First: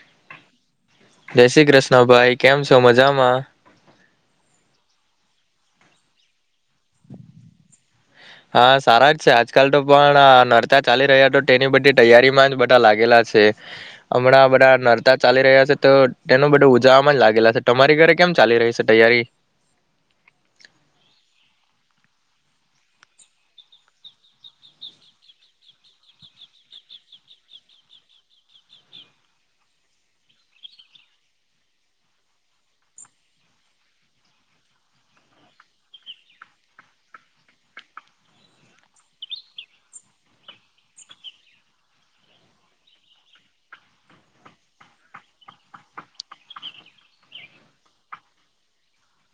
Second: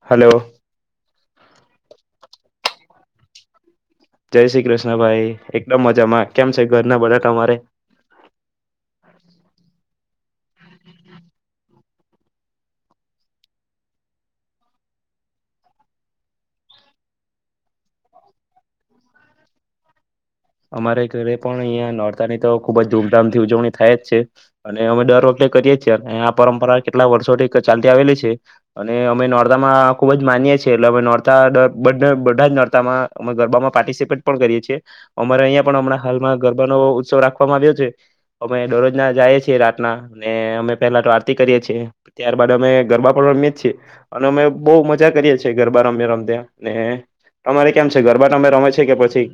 Hello જય શ્રી કૃષ્ણ ભાઈ કેમ છો મજામાં. જય શ્રી કૃષ્ણ ભાઈ એકદમ મજામાં કેમ છે ઘરના બધા તમારે. હા સારા જ છે આજકાલ તો પણ નરતા ચાલી રહ્યા તો તેની બધી તૈયારીમાં જ બધા લાગેલા છે હમણાં બધા નરતા ચાલી રહ્યા છે તો તેનું બધું ઉજવમાં જ લાગેલા છે તમારી ઘરે કેમ ચાલી રહી છે તૈયારી. અમારે ઘરે પણ અહંયા નોરતા ની તો ખુબ જ ધૂમધામ થી ઉજવણી થાય જ છે અને અમે દર વખતે કરીએ છીએ આ પરંપરા કેટલા વર્ષોથી ચાલતી આવેલી છે અને અમે નોડદામાં ખુબ જ માનીએ છીએ એટલે અમે નોરતા બધા જ નોરતામાં અમે ગરબામાં પાર્ટિસિપેટ પણ કરીએ છીએ. અમારે અહિયાં પણ હમણાં હાલમાં ગરબાનો ઉત્સવ રાખવામાં આવ્યો છે અમે દરરોજ ના જઈએ છીએ રાતના અનેને અમે પેલા તો આરતી કરીએ છીએ ત્યારબાદ અમે ગરબા પણ રમીએ છીએ અને અમે બહઉ મજા કરીએ છીએ ગરબા રમ્યા રમતા ને તમારે કેમ છે ગરબા અમે રમે છીએ કે પછી.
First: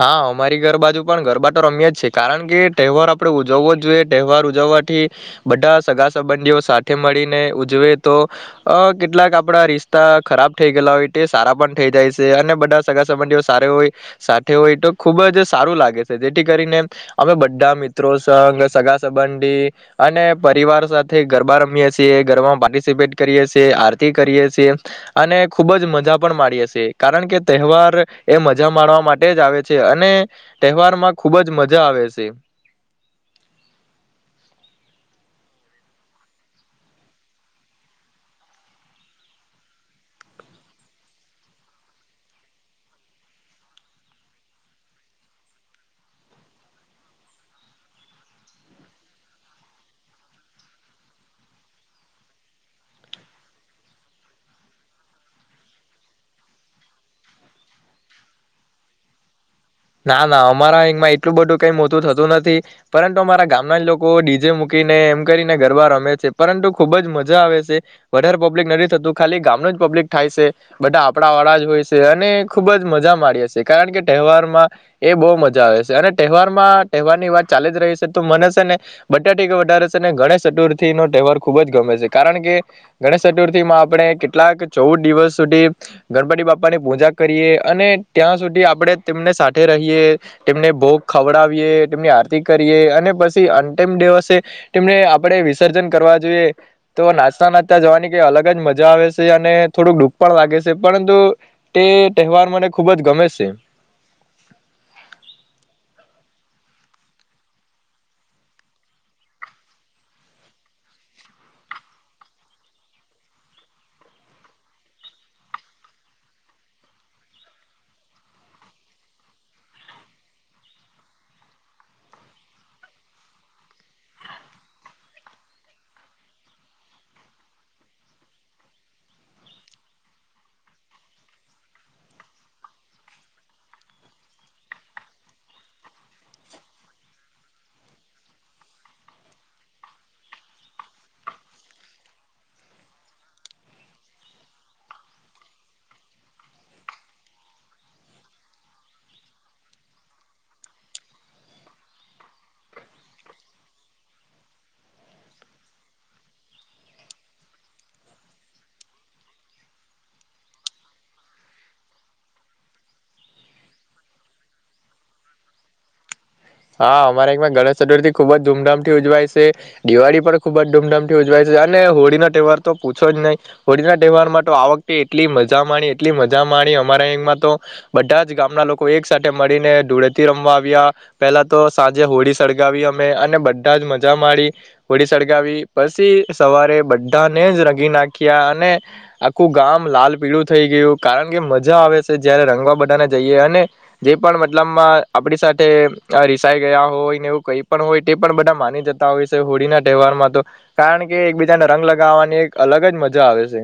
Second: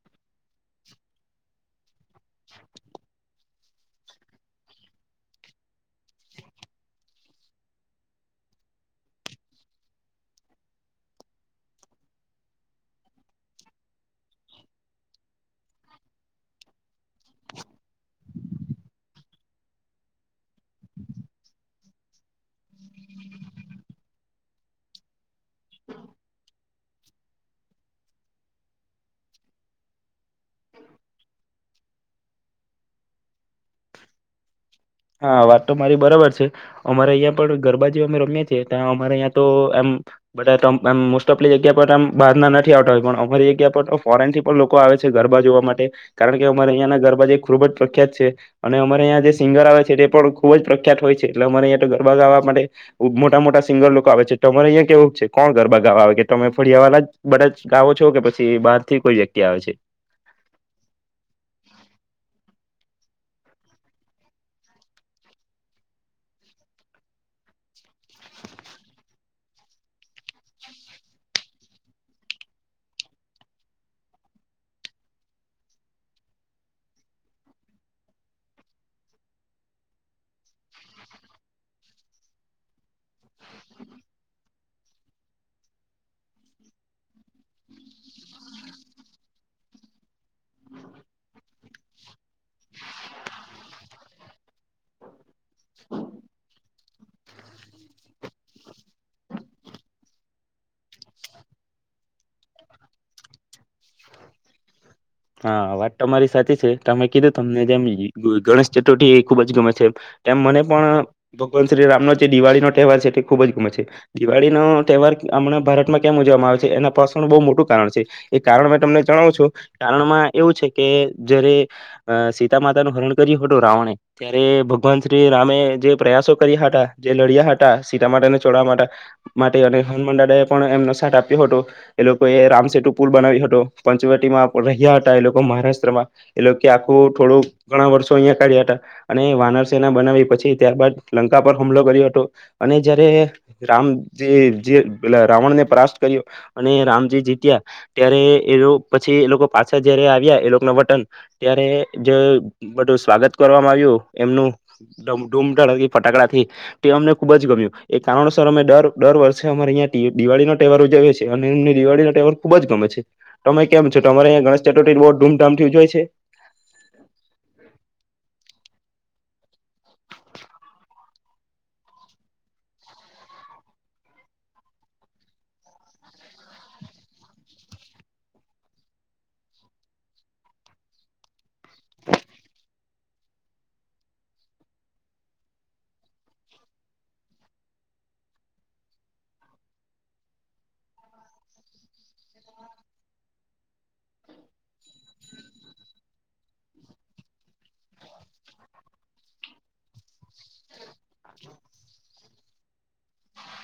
હા અમારી ઘર બાાજુ પણ ગરબાતો રમ્યા જ છે. કારણ કે તહેવાર આપડે. જોવો જોઈએ તહેવાર ઉજવવાથી બધા સગા સંબંધીઓ સાથે મળીને ઉજવે તો અ કેટલાક આપણા રિશતા ખરાબ થઈ ગયેલા હોય તે સારા પણ થઈ જાય છે અને બધા સગા સંબંધીઓ સારી હોય સારા હોય તો ખુબ જ સારું લાગે છે જેથી કરીને અમે બધા મિત્રો સઘ સગા સંબંધી અને પરિવાર સાથે ગરબા રમીએ છીએ ગરબામાં પાર્ટિસિપેટ કરીએ છીએ આરતી કરીએ છીએ અને ખુબ જ મજા પણ માણીએ છએ કારણ કે તહેવાર એ મજા માણવા માટે. જ આવે છે અને તહેવારમાં ખુબ જ મજા આવે છે. હા વાત તો મારી બરાબર છે અમારે અહીં પણ ગરબા જે અમે રમએ છીએ ત્યા અમારે અહીંયા તો એ બધા મ મોસ્ટ ઓફલી જગ્યા પરમ બહાર ના નથી આવતા હોય પણ અમારી જગ્યા પર તો ફોરેન થી પણ લોકો આવે છે ગરબા જોવા માટે કારણ કે અમારે અહં ના ગરબા જે ખુબ જ પ્રખ્યાત છે અને અમારે અહીંયા જે સિંગર આવે છે. એ પણ ખુબ જ પ્રખ્યાત હોય છે એટલે અમારે અહંયા તો ગરબા ગાવા માટે મોટા મોટા સિંગર લોકો આવે છે તોરે અહંયા કેવું છે કોણ ગરબા ગાવા આવે કે તમે ફળિયા વાળા બધા જ ગાઓ છો કે પછી બહાર થી કોઈ વ્યક્તિ આવે છે. ના ના અમારા અંમાં એટલું બધું કઈ મોટું થતું નથી પરંતુ અમારા ગામના જ લોકો ડીજે મૂકીને એમ કરીને ગરબા રમે છે પરંતુ ખુબ જ મજા આવે છે વધારે પબ્લિક નથી થતું ખાલી ગામનું જ પબ્લિક થાય છે બધા આપણા વાળા જ હોય છે અને ખુબ જ મજા માડી છે કારણ કે તહેવારમાં. એ બહુ મજા આવે છે અને તહેવારમાં તહેવારની વાત ચાલી જ રહી છે તો મને છે ને બટા ટકા વધારે છે ને ગણેશ ચતુર્થી નો તહેવાર ખુબ જ ગમે છે કારણ કે ગણેશ ચતુર્થી માં આપણે કેટલાક ચૌદ દિવસ સુધી ગણપતિ બાપાની પૂજા કરીએ અને ત્યાં સુધી આપણે તેમને. રહીએ તેમને ભોગ ખવડાવીએ તેમની આરતી કરીએ અને પછી અંતિમ દિવસે તેમને આપણે. વિસર્જન કરવા જોઈએ. તો નાચતા નાચતા જવાની કઈ અલગ જ મજા આવે છે, અને થોડુંક ડુખ પણ લાગે છે, પરંતુ તે તહેવાર મને ખુબ જ ગમે છે. હા વાત તો તમારી સાચી છે, તમે કીધું તમને જેમ ગણેશ ચતુર્થી એ ખુબ જ ગમે છે, તેમ મને પણ ભગવાન શ્રી રામનો જે દિવાળી નો તહેવાર છે, તે ખૂબ જ ગમે છે, દિવાળી નો તહેવાર હમણાં ભારતમાં કેમ ઉજવામાં આવે છે એના પાસણ બહુ મોટું કારણ છે, એ કારણ મેં તમને જણાવ છો કારણમાં એવું છે, કે જયારે અ સીતા માતાનું હરણ કર્યું હતું રાવણે ત્યારે ભગવાન શ્રી રામે જે પ્રયાસો કર્યા હતા જે લડ્યા હતા સીતા માતાને ચોડવા માટે માટે અને હનુમાનદાદા એ પણ એમનો સાથ આપ્યો હતો એ લોકોએ રામસેેટુ પુલ બનાવ્યો હતો પંચવટીમાં મહારાષ્ટ્રમાં એ લોકો આખું થોડું ઘણા વર્ષો અહિયાં કાઢ્યા હતા અને વાનર સના બનાવી પછી ત્યારબાદ લંકા પર હમલો કર્યો હતો અને જયારે રામજી રાવણને પ્રસ્ત કર્યો અને રામજી જીત્યા ત્યારે એ પછી એ લોકો પાછા જયારે આવ્યા એ લોકો ના વટન ત્યારે જે બધું સ્વાગત કરવામાં આવ્યું એમનુ ફટાકડા થી તે અમને ખુબ જ ગમ્યું એ કારણોસર અમે દર દર વર્ષે અમારે અં દિવાળી નો તહેવાર ઉજવ્યો છે, અને એમને દિવાળી નહેવાર ખુબ જ ગમે છે તમે કેમ છો તમારે અં ગણેશ ચતુર્થી બહુ ધૂમધામથી ઉજ્વયે છે. હા અમારે એકમાં ગણેશ ચતુર્થી ખુબ જ ધૂમધામ ઉજવાય છે, દિવાળી પણ ખુબ જ ધૂમધમથી ઉજવાય છે, અને હોળીનો તહેવાર તો પૂછો જ નહીં હોળી ના તહેવારમાં તો આ વખતે એટલી મજા માણી એટલી મજા માણી અમારા અંમાં તો બધા જ ગામના લોકો એક સાથે મળીને ધૂળેથી રમવા આવ્યા પહેલા તો તો સાંજે હોળી સળગાવી મે અને બધા જ મજા માડી હોળી સળગાવી પછી સવારે બધાને જ રંગી નાખ્યા અને આખું ગામ લાલ પીળું થઈ ગયું કારણ કે મજા આવે છે, જયારે રંગવા બધાને જઈએ અને જે પણ મતલબમાં આપડી સાથે આ રીસાઈ ગયા હોય ને એવું કઈ પણ હોય તે પણ બધા માની જતા હોય છે, હોળી ના તહેવારમાં તો કારણ કે એકબીજાને રંગ લગાવવાની એક અલગ જ મજા આવે છે.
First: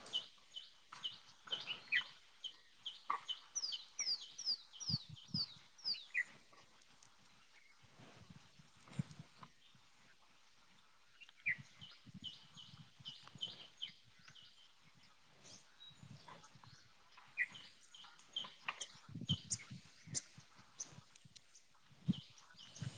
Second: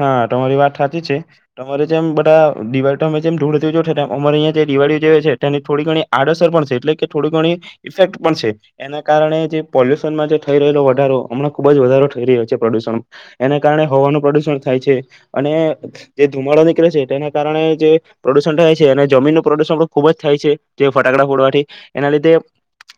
હા તમારી વાત હાચી જ છે તમારે જેમ બધા દિવાળી તમે જેમ ધૂળ જો અમારે અહીંયા જે દિવાળીઓ જે છે તેની થોડી ઘણી આડઅસર પણ છે એટલે કે થોડી ઘણી ઈફેક્ટ પણ છે એના કારણે જે પોલ્યુશનમાં જે થઈ રહેલો વધારો હમણાં ખુબ જ વધારો થઈ રહ્યો છે પ્રદુષણ એના કારણે હવાનું પ્રદુષણ થાય છે અને જે ધુમાડો નીકળે છે તેના કારણે જે પ્રદુષણ થાય છે અને જમીનનું પ્રદુષણ પણ ખુબ જ થાય છે, જે ફટાકડા ફોડવાથી એના લીધે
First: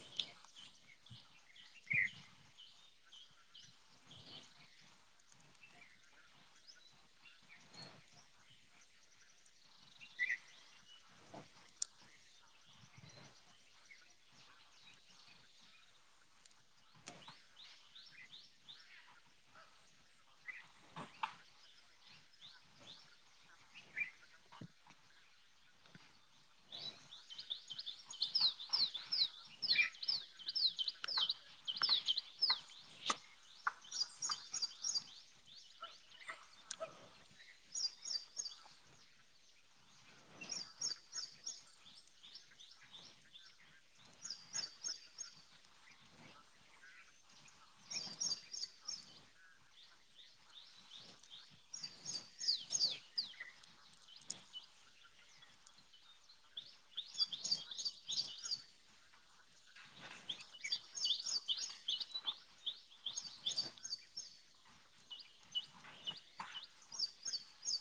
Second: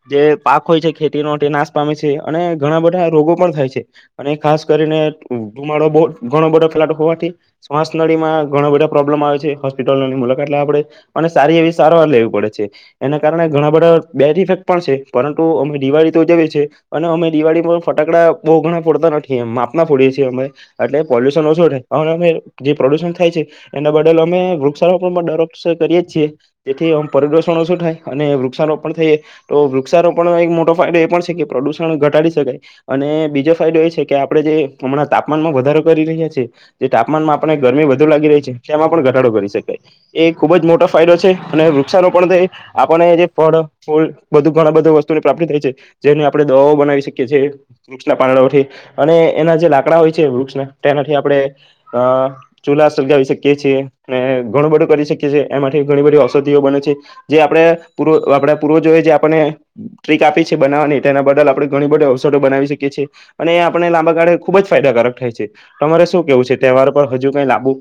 જે પાક હોય છે ખેતીનો તે નાશ પામે છે અને ઘણા બધા રોગો પણ થાય છે અને ખાસ કરીને ધુમાડો બહ ઘણો બધો ધુમાડો હોવાથી શ્વાસ નળીમાં ઘણા બધા પ્રોબ્લેમ આવે છે હોસ્પિટલોની મુલાકાત લેવા આપડે અને સારી એવી સારવાર લેવી પડે છે એના કારણે ઘણા બધા બેડ ઇફેક્ટ પણ છે પરંતુ અમે દિવાળી તોજએ છીએ અને અમે દિવાળીમાં ફટાકડા બહુ ઘણા ફોડતા નથી એ માપમાં ફોડીએ છીએ અમે એટલે પોલ્યુશન ઓછું થાય હ અમે જે પ્રદુષણ થાય છે એના બદલ અમે વૃક્ષારોપણ પણ દરવર્ષે કરીએ છીએ જેથી પરદુષણ ઓછું થાય અને વૃક્ષારોપણ થઈએ તો વૃક્ષારોપણનો એક મોટો ફાયદો એ પણ છે કે પ્રદુષણ ઘટાડી શકાય અને બીજો ફાયદો એ છે કે આપણે જે હમણાં તાપમાનમાં વધારે તાપમાનમાં આપણે ગરમી વધુ લાગી રહી છે એમાં પણ ઘટાડો કરી શકાય એ ખુબ જ મોટો ફાયદો છે અને વૃક્ષનો પણ આપને જે ફળ ફૂ બધું ઘણા બધા વસ્તુની પ્રાપ્તિ થાય છે જેની આપણે દવાઓ બનાવી શકીએ છેએ વૃક્ષના પાંદડાથી અને એના જે લાકડા હોય છે વૃક્ષ તેનાથી આપણે અ ચૂલા સલગાવી શકીએ છીએ ને ઘણું બધું કરી શકીએ છીએ એમાંથી ઘણી બધી ઔષધિઓ બને છે જે આપણે પૂર્ એ આપણા પૂર્વજોએ જે આપણે ટ્રીક આપી છે, બનાવવાની તેના બદલ આપણેે ઘણી બધી ઔષધિ બનાવી શકીએ છીએ અને એ આપણે લાંબા ગાળે ખુબ જ ફાયદાકારક થાય છે. તમારે શું કેવું છે, તહેવાર પર હજુ કઈ લાબુ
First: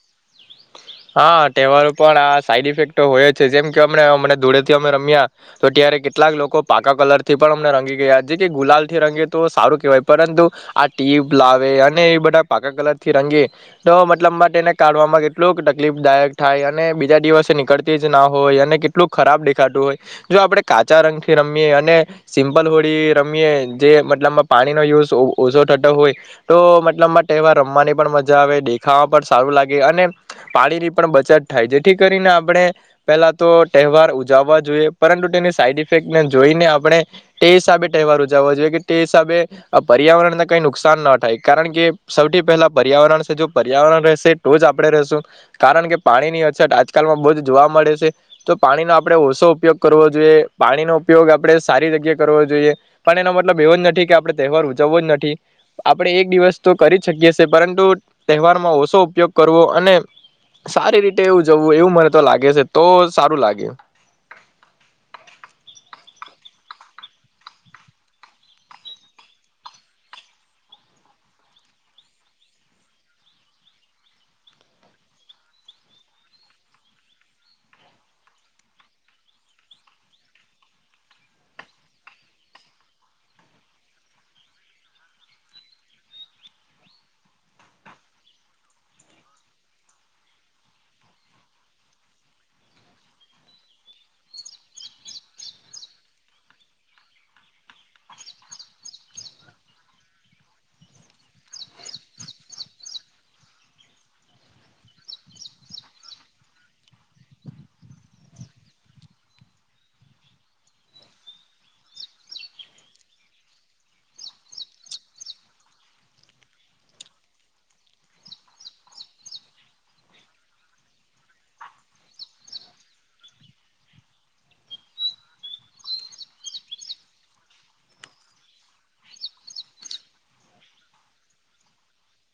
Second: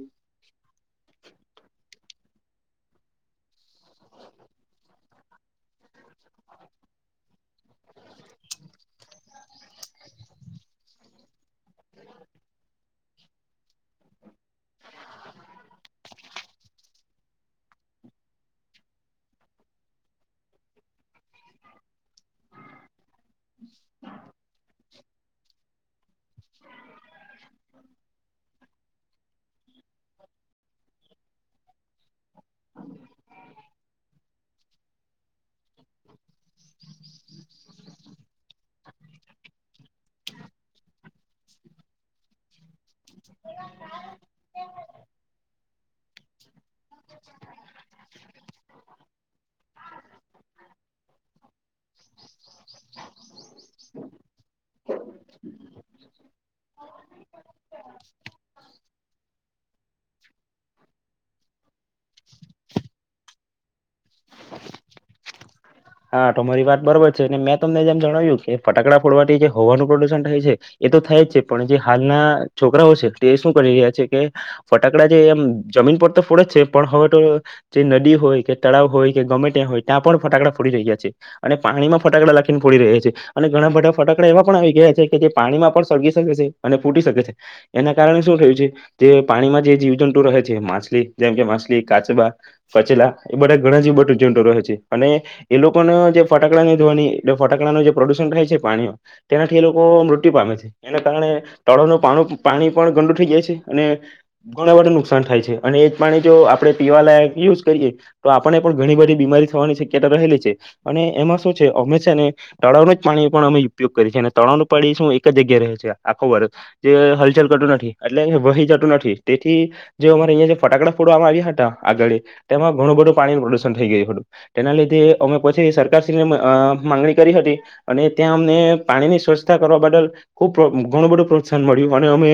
હા તહેવાર પણ આ આડઅસર હોય છે, જેમ કે અમને ધૂળે થી અમે રમ્યા તો ત્યારે કેટલાક લોકો પાકા કલર થી પણ અમને રંગી ગયા જે કે ગુલાલ થી રંગી તો સારું કેહેવાય પરંતુ આ ટીપ લાવે અને એ બધા પાકા કલર થી રંગે તો મતલબ અને કાઢમાં કેટલુંક દાયક થાયે અને બીજા દિવસે નીકળતી જ ના હોય અને કેટલું ખરાબ દેખાતું હોય જો આપણે કાચા રંગથી રમીએ અને સિમ્પલ હોળી રમીએ જે મતલબમાં પાણીનો યુઝ ઓછો થતો હોય તો મતલબમાં તહેવાર રમવાની પણ મજા આવે દેખાવા પણ સારું લાગે અને પાણી ની પણ બચત થાય જેથી કરીને આપણે પેલા તો તહેવાર ઉજવવા જોઈએ પરંતુ તેની આડઅસરને જોઈને આપણે તે હિસાબે તહેવાર ઉજવવા જોઈએ કે તે હિસાબે આ પર્યાવરણને કઈ નુકસાન ન થાય કારણ કે સૌથી પહેલા પર્યાવરણ છે જો પર્યાવરણ રહેશે તો જ આપડણે રશું કારણ કે પાણીની અછત આજકાલમાં બહુ જ જોવા મળે છે, તો પાણીનો આપણે ઓછો ઉપયોગ કરવો જોઈએ પાણીનો ઉપયોગ આપડણે સારી જગ્યા કરવો જોઈએ પણ એના માટે મતબવ જ નથી કે આપણે તહેવાર ઉજવો જ નથી આપણે એક દિવસ તો કરી જ શકીએ છીએ પરંતુ તહેવારમાં ઓછો ઉપયોગ કરવો અને સારી રીતે એવું જવું એવું મને તો લાગે છે, તો સારું [unintelligible] હા તો મારી વાત બરોબર છે, અને મેં તમને જેમ જણાવ્યું કે ફટાકડા ફોડવાથી જે હવાનું પ્રદુષણ થાય છે, એ તો થાય જ છે, પણ જે હાલના છોકરાઓ છે, તે શું કરી રહ્યા છે, કે ફટાકડા જે એમ જમીન પર તો ફોડે જ છે, પણ હવે તો જે નદી હોય કે તળાવ હોય કે ગમે ત્યાં હોય ત્યાં પણ ફટાકડા અને પાણીમાં ફટાકડા લખીને ફોડી રહ્યા છે, અને ઘણા બધા ફટાકડા એવા પણ આવી ગયા છે, કે જે પાણીમાં પણ સળગી શકે છે, અને ફૂટી શકે છે, એના કારણે શું થયું છે, જે પાણીમાં જે જીવજંતુ રહે છે, માછલી જેમ કે માછલી કાચબા કચેલા એ બધા ઘણા જીવ [unintelligible] રહે છે, અને એ લોકોને જે ફટાકડા ધોવાની એ ફટાકડાનું જે પ્રદુષણ થાય છે, પાણી તેનાથી એ લોકો મૃત્યુ પામે છે, એના કારણે તળોનું પા પાણી પણ ગડુ થઈ જાય છે, અને ઘણવારું નુકસાન થાય છે, અને એ જ પાણી જો આપણે પીવાલાયક યુઝ કરીએ તો આપણને પણ ઘણી બધી બીમારી થવાની શક્યતા રહેલી છે. એમાં શ અમે છે, ને તળાવનું જ પાણી પણ અમે ઉપયોગ કરી છે, અને તળાવનું પાણી શું એક જગ્યા રહે છે, આખો વર્ગ જે હલચલ કરટું નથી એટલે વહી જતું નથી તેથી જે અમારે અહિયાયા જે ફટાકડા ફોડવામાં આવ્યા હતા આગળ તેમાં ઘણું બધું પાણીનું પ્રદુષણ થઈ ગયું હતું તેના લીધે અમે પછી સરકારશ્રીને માંગણી કરી હતી અને ત્યાં અમને પાણીની સ્વચ્છતા કરવા બદલ ખુબ ઘણું બધું પ્રોત્સાહન મળ્યું અને અમે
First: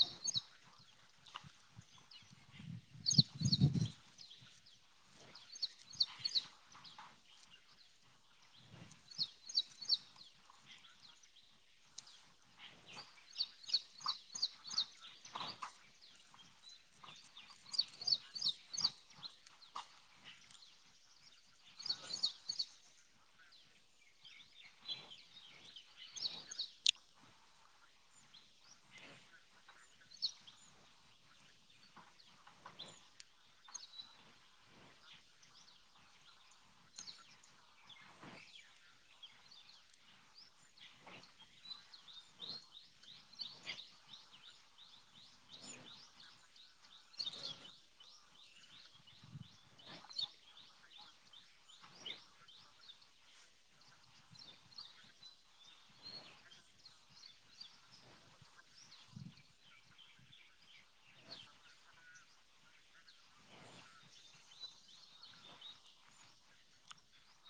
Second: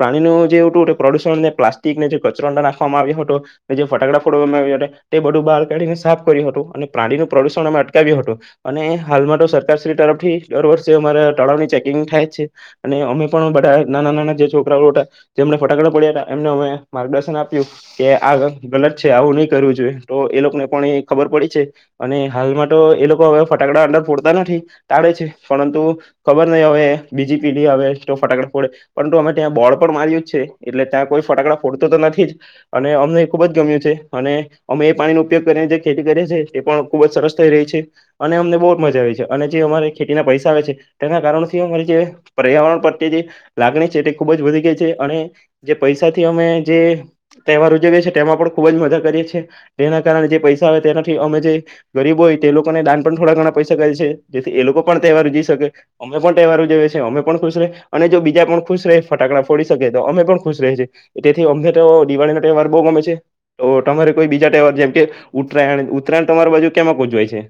પાણીનું જેવ હતું પ્રદુષણને પ્લાસ્ટિકને જે કચરો ના નાખવામાં આવ્યો હતો જે ફટાકડા ફોડવામાં આવ્યા હતા તે બધું બહાર કાઢીને સાફ કર્યું હતું અને પ્રાણીનું પ્રદુષણ અમે અટકાવ્યું હતું અને હાલમાં તો સરકારશ્રી તરફથી દર વર્ષે અમારા તળાવની ચેકિંગ થાય છે, અને અમે પણ બધા નાના નાના જે છોકરાઓ હતા જેમને ફટાકડા પડ્યા હતા એમને અમે માર્ગદર્શન આપ્યું કે આ ગલત છે. અને હાલમાં તો એ લોકો હવે ફટાકડા અંડર ફોડતા નથી ટાળે છે, પરંતુ ખબર નહ હવે બીજી પીઢી હવે તો ફટાકડા ફોડે પરંતુ અમે ત્યાં બોળ પણ માર્યું જ છે, એટલે ત્યાં કોઈ ફટાકડા ફોડતો તો નથી જ અને અમને ખુબ જ ગમ્યું છે, અને અમે એ પાણી ન ઉપયોગ કરી જે ખેતી કરીએ છીએ એ પણ ખૂબ જ સરસ થઈ રહી છે, અને અમને બહુ જ મજા આવે છે, અને જે અમારે ખેતીના પૈસા આવે છે, તેના કારણથી અમારી જે પર્યાવરણ પ્રત્યે જે લાગણી છે, તે ખૂબ જ વધી ગઈ છે, અને જે પૈસાથી અમે જે તહેવાર ઉજવીએ છીએ તેમાં પણ ખૂબ જ મદદ કરીએ છીએ તેના કારણે જે પૈસા આવે તેનાથી અમે ગરીબ હોય તે લોકોને દાન પણ થોડા ઘણા પૈસા કરે છે, જેથી એ લોકો પણ તહેવાર જઈ શકે અમે પણ તહેવારજએ છે, અમે પણ ખુશ ર અને જો બીજા પણ ખુશ રહે ફટાકડા ફોડી શકે તો અમે પણ ખુશ ર છે, તેથી અમે તો દિવાળી ન તહેવાર બહુ ગમે છે, તો તમારે કોઈ બીજા તહેવાર જેમ કે ઉત્તરાયણ ઉત્તરાયણ તમારી બાજુ [unintelligible] છે.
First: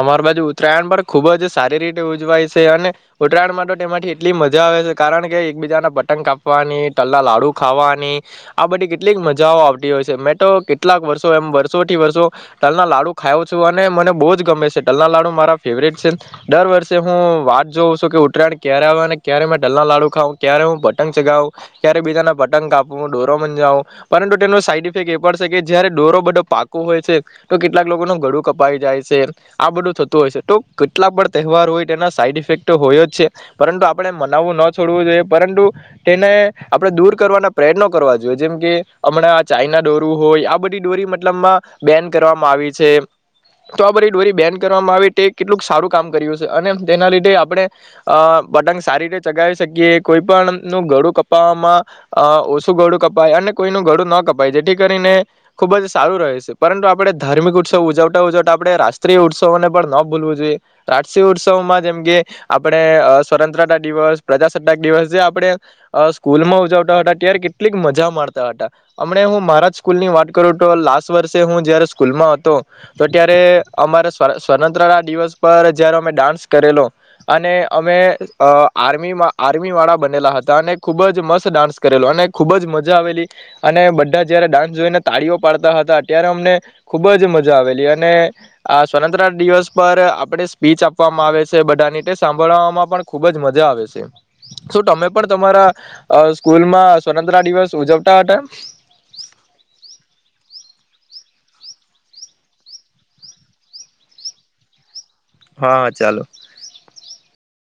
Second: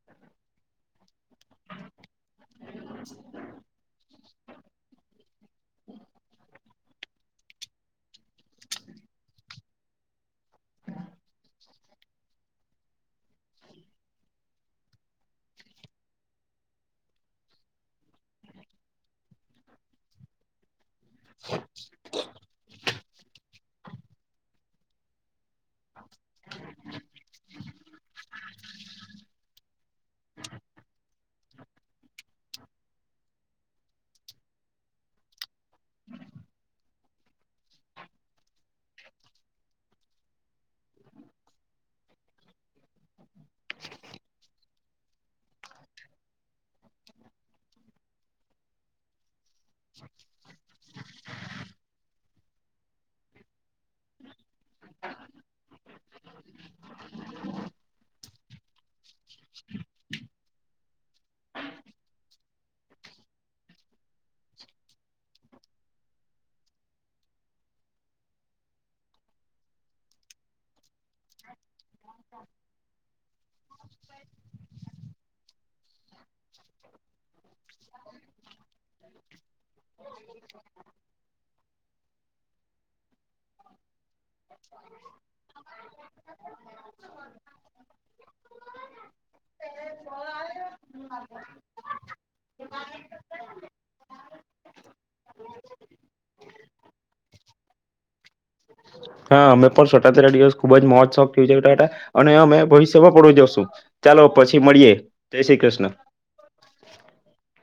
અમાર બાજુ ઉત્તરાયણ પણ ખુબ જ સારી રીતે ઉજવાય છે. અને ઉત્તરાયણ માટે તેમાંથી કેટલી મજા આવે છે, કારણ કે એકબીજાના પતંગ કાપવાની તલના લાડુ ખાવાની આ બધી કેટલીક મજાઓ આવતી હોય છે, મેં તો કેટલાક વર્ષો એમ વર્ષો થી વર્ષો તલના લાડુ ખાયાવ છું અને મને બહુ જ લના લડુ ફવ છે, દર વર્ષે હું વાત જોઉં છું કે ઉત્તરાયણ ક્યારે આવે અને ક્યારેલના લાડુ ખાવ ક્યારે હ પંગ ચગાવ ક્યારે બીજાના પતંગ કા ડોરો મંજાવો પરંતુ તેનો [unintelligible] એ પડશે કે જયારે ડોરો બધો પાકો હોય છે, તો કેટલાક લોકો [unintelligible] કપાઈ જાય છે. આ બધું થતું હોય છે તો કેટલા પણ તહેવાર હોય તેના સાઈડ ઇફેક્ટ હોય જ છે, પરંતુ આપણે મનાવવું ન છોડવું જોઈએ પરંતુ તેને આપણે દૂર કરવાના પ્રયત્નો કરવા જોઈએ જેમ કે હમણાં ચાઈના દોરું હોય આ બધી ડોરી મતલબમાં બેન કરવામાં આવી છે, તો ડોરી બેન કરવામાં આવે તે કેટલુંક સારું કામ કર્યું છે, અને તેના લીધે આપણે બટંગ સારી રીતે ચગાવી શકીએ કોઈ પણ નું ગળું કપવામાં અ ઓછું ગળું કપાય અને કોઈનું ગળું ન કપાય જેથી કરીને ખુબ જ સારું રહે છે, પરંતુ આપણે ધાર્મિક ઉત્સવ ઉજવતા ઉજવ આપણે રાષ્ટ્રીય ઉત્સવોને પણ ન ભૂલવું જોઈએ રાષ્ટ્રીય ઉત્સવમાં જેમકે આપણે સ્વતંત્રતા દિવસ પ્રજાસત્તાક દિવસ જે આપણે સ્કૂલમાં ઉજવતા હતા ત્યારે કેટલીક મજા માણતા હતા અમને હું મારા જ સ્કૂલ ની વાત કરું તો લ્ટ. વર્ષે હું જયારે સ્કૂલમાં હતો તો ત્યારે અમારે સ્વતંત્ર દિવસ પર જયારે અમે ડાન્સ કરેલો. અને અમે આર્મીમાં આર્મીવાળા બનેલા હતા અને ખૂબ જ મસ્ત ડાન્સ કરેલો અને ખૂબ જ મજા આવેલી અને બ. જયારે ડાન્સ જોઈને તાળીઓ પાડતા હતા ત્યારે અમને ખુબ જ મજા આવેલી અને આ સ્વતંત્ર દિવસ પર આપણે સ્પીચ આપવામાં આવે છે, બધાની સાંભળવામાં પણ ખુબ જ મજા આવે છે, શ તમે પણ તમારા સ્કૂલમાં સ્વતંત્ર દિવસ ઉજ [inaudible] હા અમે પણ [unintelligible] દિવસ ખુબ જ મોજ શોખ થય છેાટા અને અમે ભવિષ્યમાં પડું જશું ચાલો પછી મળીયે. હા હા ચાલો.